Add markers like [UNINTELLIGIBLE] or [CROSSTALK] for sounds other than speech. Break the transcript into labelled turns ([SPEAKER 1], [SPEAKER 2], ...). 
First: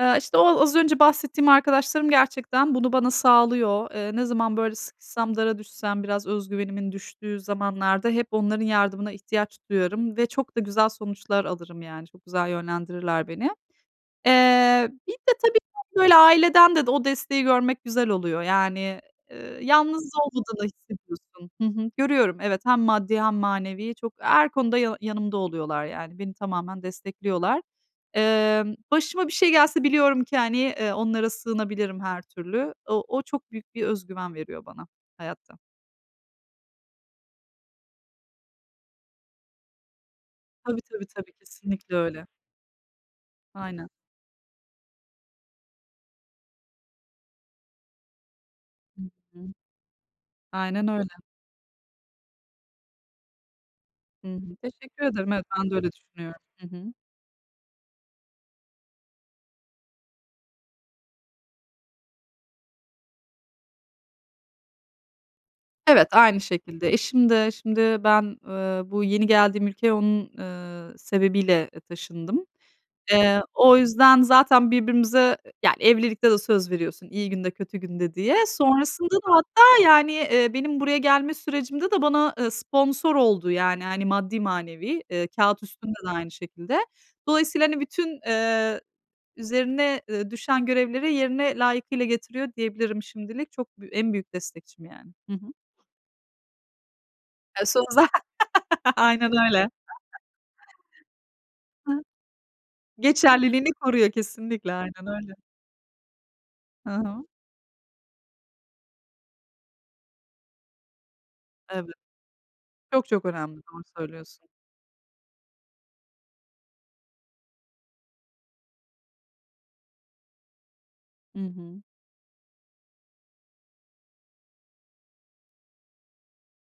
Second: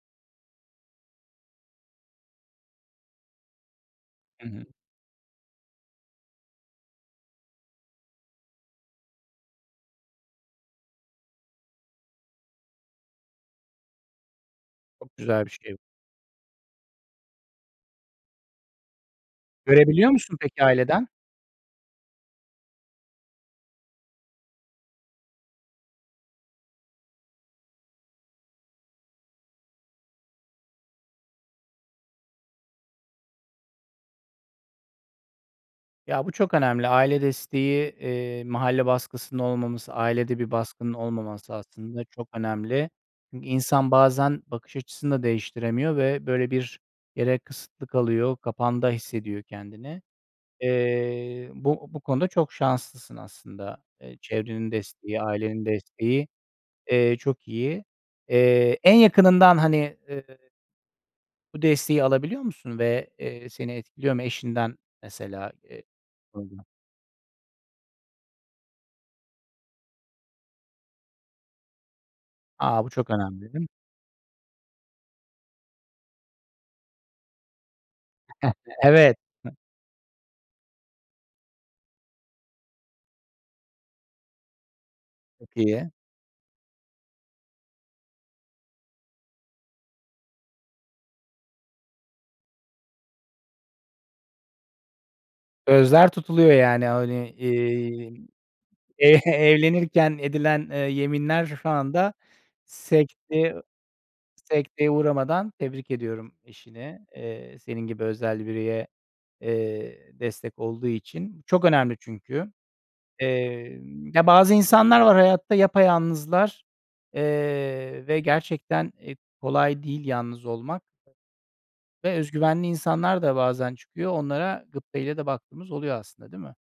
[SPEAKER 1] Eee, işte, o az önce bahsettiğim arkadaşlarım gerçekten bunu bana sağlıyor. Eee, ne
[SPEAKER 2] Hı
[SPEAKER 1] zaman,
[SPEAKER 2] hı.
[SPEAKER 1] böyle, sıkışsam, dara düşsem, biraz özgüvenimin düştüğü zamanlarda hep onların yardımına ihtiyaç duyarım ve çok da güzel sonuçlar alırım, yani. Çok güzel yönlendirirler beni. Eee, bir
[SPEAKER 2] Çok
[SPEAKER 1] de
[SPEAKER 2] güzel bir
[SPEAKER 1] tabii
[SPEAKER 2] şey bu.
[SPEAKER 1] ki böyle aileden de o desteği görmek güzel oluyor. Yani, eee, yalnız
[SPEAKER 2] Görebiliyor musun peki
[SPEAKER 1] olmadığını
[SPEAKER 2] aileden?
[SPEAKER 1] hissediyorsun. Hı hı, görüyorum evet, hem maddi hem manevi çok. Her konuda ya yanımda oluyorlar, yani. Beni tamamen destekliyorlar. Emm, başıma bir şey gelse biliyorum ki, hani, eee, onlara sığınabilirim her türlü. O o çok büyük bir özgüven veriyor bana hayatta.
[SPEAKER 2] Ya, bu çok önemli. Aile desteği, eee, mahalle baskısının olmaması, ailede bir
[SPEAKER 1] Tabii
[SPEAKER 2] baskının
[SPEAKER 1] tabii tabii,
[SPEAKER 2] olmaması
[SPEAKER 1] kesinlikle
[SPEAKER 2] aslında
[SPEAKER 1] öyle.
[SPEAKER 2] çok önemli. Çünkü
[SPEAKER 1] Aynen.
[SPEAKER 2] insan bazen bakış açısını da değiştiremiyor ve, böyle, bir yere kısıtlı kalıyor, kapanda
[SPEAKER 1] Hı hı.
[SPEAKER 2] hissediyor kendini.
[SPEAKER 1] Aynen öyle.
[SPEAKER 2] Eee, bu bu konuda çok şanslısın aslında. Eee,
[SPEAKER 1] Hı hı.
[SPEAKER 2] çevrenin
[SPEAKER 1] Teşekkür
[SPEAKER 2] desteği,
[SPEAKER 1] ederim, evet.
[SPEAKER 2] ailenin
[SPEAKER 1] Ben de öyle
[SPEAKER 2] desteği,
[SPEAKER 1] düşünüyorum. Hı hı.
[SPEAKER 2] eee, çok iyi. Eee, en yakınından, hani, eee bu desteği alabiliyor musun ve, eee, seni etkiliyor mu? Eşinden mesela, eee,
[SPEAKER 1] Evet, aynı
[SPEAKER 2] [UNINTELLIGIBLE]
[SPEAKER 1] şekilde. Eşim de şimdi ben, eee, bu yeni geldiğim ülkeye onun, eee, sebebiyle, eee, taşındım.
[SPEAKER 2] A! Bu çok önemli,
[SPEAKER 1] Eee,
[SPEAKER 2] değil mi?
[SPEAKER 1] o yüzden zaten birbirimize yani, evlilikte de söz veriyorsun iyi günde, kötü günde diye.
[SPEAKER 2] [CHUCKLES]
[SPEAKER 1] Sonrasında
[SPEAKER 2] Evet.
[SPEAKER 1] da hatta, yani, eee, benim buraya gelme sürecimde de bana, eee, sponsor oldu, yani, hani, maddi manevi. Eee,
[SPEAKER 2] Çok
[SPEAKER 1] kâğıt
[SPEAKER 2] iyi.
[SPEAKER 1] üstünde de aynı şekilde. Dolayısıyla, hani, bütün, eee, üzerine, eee, düşen görevleri yerine layıkıyla getiriyor diyebilirim, şimdilik. Çok bü en büyük destekçim, yani. Hı hı.
[SPEAKER 2] Sözler tutuluyor, yani, hani,
[SPEAKER 1] E, son za
[SPEAKER 2] eee,
[SPEAKER 1] [LAUGHS]
[SPEAKER 2] e
[SPEAKER 1] Aynen öyle.
[SPEAKER 2] evlenirken edilen, eee, yeminler şu
[SPEAKER 1] Hı hı.
[SPEAKER 2] anda sekteye
[SPEAKER 1] Geçerliliğini koruyor, kesinlikle.
[SPEAKER 2] sekteye
[SPEAKER 1] Aynen öyle.
[SPEAKER 2] uğramadan Tebrik ediyorum
[SPEAKER 1] Hı
[SPEAKER 2] eşini,
[SPEAKER 1] hı.
[SPEAKER 2] eee, senin gibi özel bireye, eee, destek olduğu için. Bu çok
[SPEAKER 1] Evet.
[SPEAKER 2] önemli çünkü.
[SPEAKER 1] Çok çok önemli,
[SPEAKER 2] Eee,
[SPEAKER 1] doğru
[SPEAKER 2] ya,
[SPEAKER 1] söylüyorsun.
[SPEAKER 2] bazı insanlar var hayatta yapayalnızlar, eee, ve gerçekten, eee, kolay değil yalnız olmak.
[SPEAKER 1] Hı hı.
[SPEAKER 2] Ve özgüvenli insanlar da bazen çıkıyor. Onlara gıpta ile de baktığımız oluyor aslında, değil mi?